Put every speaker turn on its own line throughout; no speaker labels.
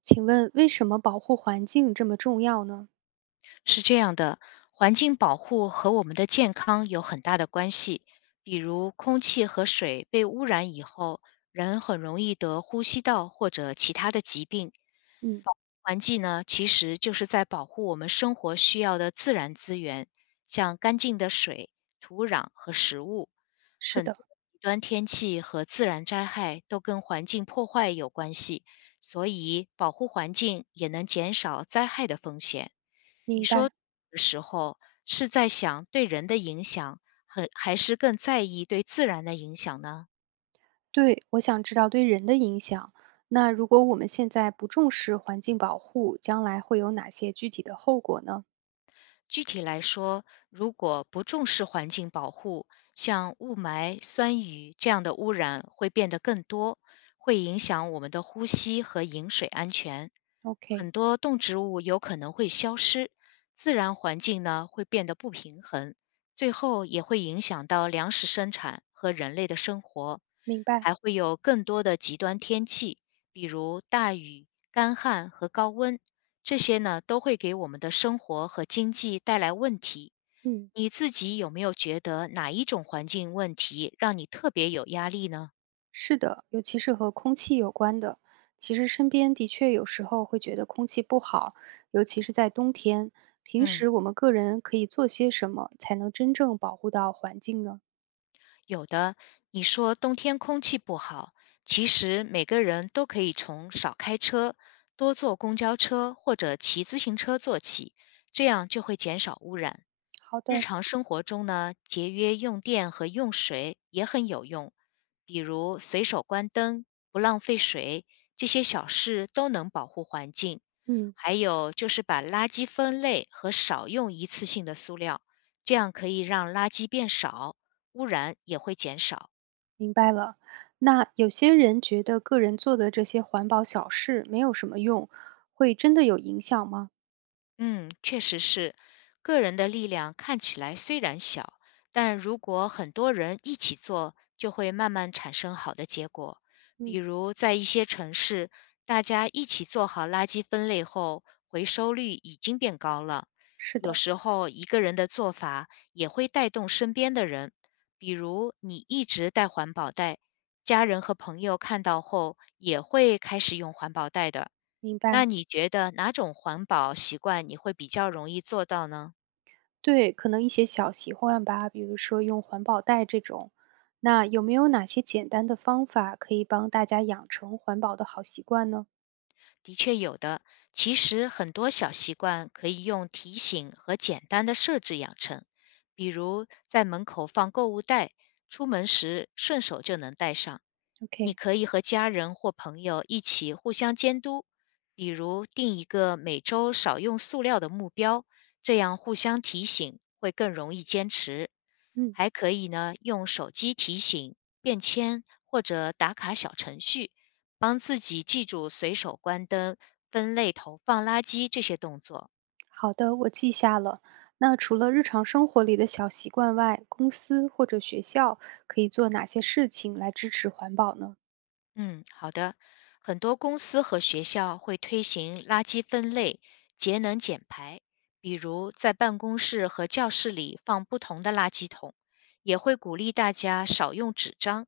请问为什么保护环境这么重要呢？
是这样的，环境保护和我们的健康有很大的关系。比如，空气和水被污染以后，人很容易得呼吸道或者其他的疾病。
嗯，
环境呢，其实就是在保护我们生活需要的自然资源，像干净的水、土壤和食物。
是
很
的，
多极端天气和自然灾害都跟环境破坏有关系，所以保护环境也能减少灾害的风险。你
明
说
白。
的时候是在想对人的影响，很还是更在意对自然的影响呢？
对，我想知道对人的影响。那如果我们现在不重视环境保护，将来会有哪些具体的后果呢
具体来说，如果不重视环境保护，像雾霾、酸雨这样的污染会变得更多，会影响我们的呼吸和饮水安全。
？OK，
很多动植物有可能会消失，自然环境呢会变得不平衡，最后也会影响到粮食生产和人类的生活，
明白。
还会有更多的极端天气，比如大雨、干旱和高温，这些呢，都会给我们的生活和经济带来问题。
嗯，
你自己有没有觉得哪一种环境问题让你特别有压力呢？
是的，尤其是和空气有关的。其实身边的确有时候会觉得空气不好，尤其是在冬天。平
嗯，
时我们个人可以做些什么才能真正保护到环境呢？
有的，你说冬天空气不好，其实每个人都可以从少开车、多坐公交车或者骑自行车做起，这样就会减少污染。
好
日
的，
常生活中呢，节约用电和用水也很有用，比如随手关灯、不浪费水，这些小事都能保护环境。
嗯。
还有就是把垃圾分类和少用一次性的塑料，这样可以让垃圾变少，污染也会减少。
明白了，那有些人觉得个人做的这些环保小事没有什么用，会真的有影响吗？
嗯，确实是，个人的力量看起来虽然小，但如果很多人一起做，就会慢慢产生好的结果。比
嗯，
如在一些城市，大家一起做好垃圾分类后，回收率已经变高了。
是
有
的，
时候一个人的做法也会带动身边的人，比如你一直带环保袋，家人和朋友看到后也会开始用环保袋的。
明
那
白。
你觉得哪种环保习惯你会比较容易做到呢？
对，可能一些小习惯吧，比如说用环保袋这种。那有没有哪些简单的方法可以帮大家养成环保的好习惯呢
的确有的，其实很多小习惯可以用提醒和简单的设置养成，比如在门口放购物袋，出门时顺手就能带上。你
？OK，
可以和家人或朋友一起互相监督，比如定一个每周少用塑料的目标，这样互相提醒会更容易坚持。
嗯，
还可以呢，用手机提醒、便签或者打卡小程序，帮自己记住随手关灯、分类投放垃圾这些动作。
好的，我记下了。那除了日常生活里的小习惯外，公司或者学校可以做哪些事情来支持环保呢？
嗯，好的。很多公司和学校会推行垃圾分类、节能减排，比如在办公室和教室里放不同的垃圾桶，也会鼓励大家少用纸张。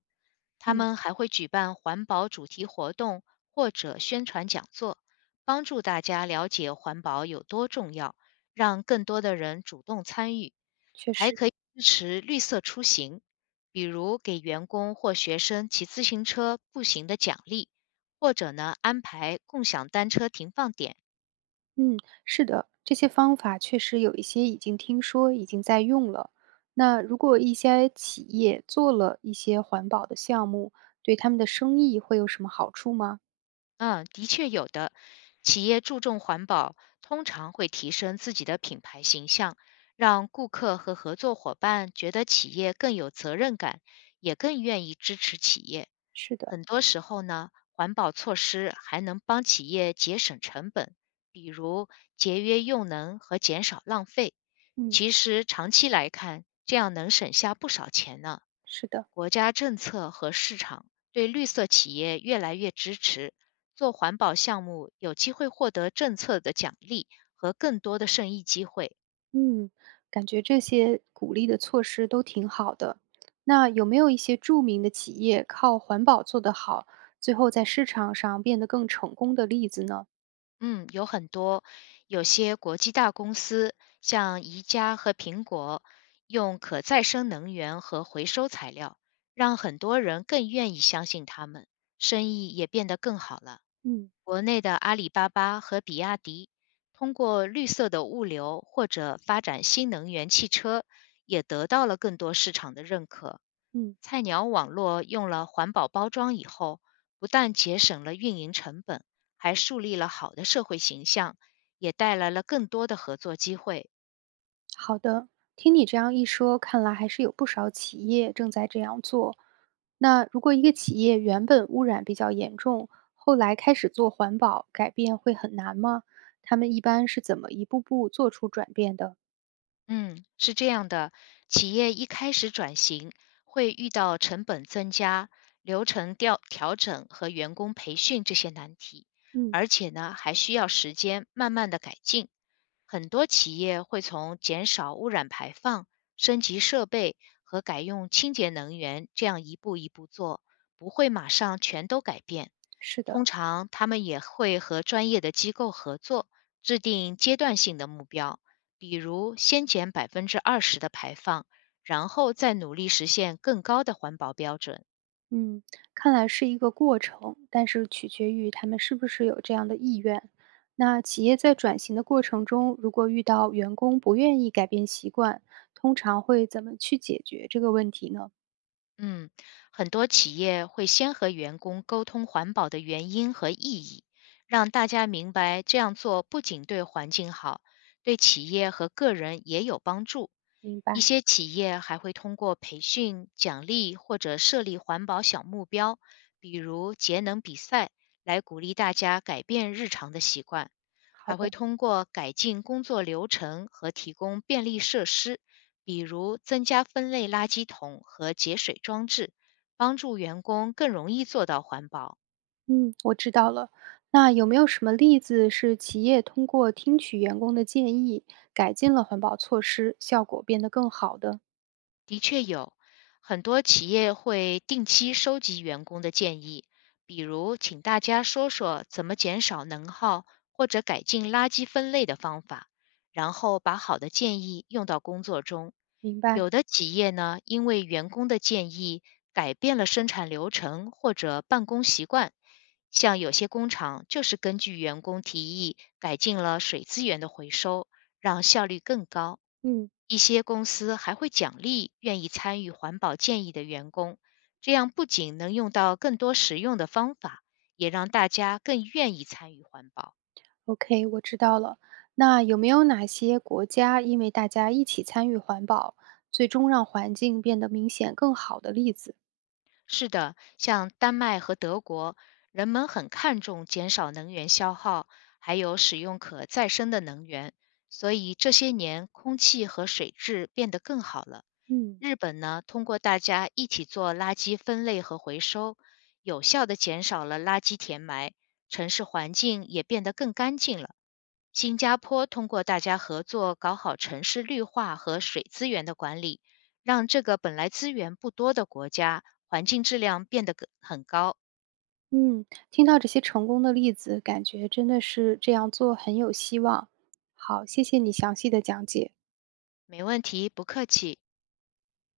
他
嗯，
们还会举办环保主题活动或者宣传讲座，帮助大家了解环保有多重要，让更多的人主动参与。
确
还可
实。
以支持绿色出行，比如给员工或学生骑自行车、步行的奖励，或者呢安排共享单车停放点，
嗯，是的，这些方法确实有一些已经听说，已经在用了。那如果一些企业做了一些环保的项目，对他们的生意会有什么好处吗？
嗯，的确有的。企业注重环保，通常会提升自己的品牌形象，让顾客和合作伙伴觉得企业更有责任感，也更愿意支持企业。
是的，
很多时候呢，环保措施还能帮企业节省成本，比如节约用能和减少浪费。
嗯，
其实长期来看，这样能省下不少钱呢。
是的，
国家政策和市场对绿色企业越来越支持，做环保项目有机会获得政策的奖励和更多的生意机会。
嗯，感觉这些鼓励的措施都挺好的。那有没有一些著名的企业靠环保做得好，最后在市场上变得更成功的例子呢？
嗯，有很多，有些国际大公司，像宜家和苹果，用可再生能源和回收材料，让很多人更愿意相信他们，生意也变得更好了。
嗯
国内的阿里巴巴和比亚迪，通过绿色的物流或者发展新能源汽车，也得到了更多市场的认可。
嗯。
菜鸟网络用了环保包装以后，不但节省了运营成本，还树立了好的社会形象，也带来了更多的合作机会。
好的，听你这样一说，看来还是有不少企业正在这样做。那如果一个企业原本污染比较严重，后来开始做环保，改变会很难吗？他们一般是怎么一步步做出转变的？
嗯，是这样的，企业一开始转型会遇到成本增加、流程调整和员工培训这些难题，
嗯，
而且呢，还需要时间慢慢的改进。很多企业会从减少污染排放、升级设备和改用清洁能源这样一步一步做，不会马上全都改变。
是
通
的，
常，他们也会和专业的机构合作，制定阶段性的目标，比如先减20%的排放，然后再努力实现更高的环保标准。
嗯，看来是一个过程，但是取决于他们是不是有这样的意愿。那企业在转型的过程中，如果遇到员工不愿意改变习惯，通常会怎么去解决这个问题呢？
嗯，很多企业会先和员工沟通环保的原因和意义，让大家明白这样做不仅对环境好，对企业和个人也有帮助。
明
一
白。
些企业还会通过培训、奖励或者设立环保小目标，比如节能比赛，来鼓励大家改变日常的习惯；
好
还会
的，
通过改进工作流程和提供便利设施，比如增加分类垃圾桶和节水装置，帮助员工更容易做到环保。
嗯，我知道了。那有没有什么例子是企业通过听取员工的建议，改进了环保措施，效果变得更好的？
的确有，很多企业会定期收集员工的建议，比如请大家说说怎么减少能耗或者改进垃圾分类的方法，然后把好的建议用到工作中。
明白，
有的企业呢，因为员工的建议改变了生产流程或者办公习惯，像有些工厂就是根据员工提议改进了水资源的回收，让效率更高。
嗯
一些公司还会奖励愿意参与环保建议的员工，这样不仅能用到更多实用的方法，也让大家更愿意参与环保。
，OK，我知道了。那有没有哪些国家因为大家一起参与环保，最终让环境变得明显更好的例子？
是的，像丹麦和德国，人们很看重减少能源消耗，还有使用可再生的能源，所以这些年空气和水质变得更好了。
嗯
日本呢，通过大家一起做垃圾分类和回收，有效地减少了垃圾填埋，城市环境也变得更干净了。新加坡通过大家合作搞好城市绿化和水资源的管理，让这个本来资源不多的国家环境质量变得更很高。
嗯，听到这些成功的例子，感觉真的是这样做很有希望。好，谢谢你详细的讲解。
没问题，不客气。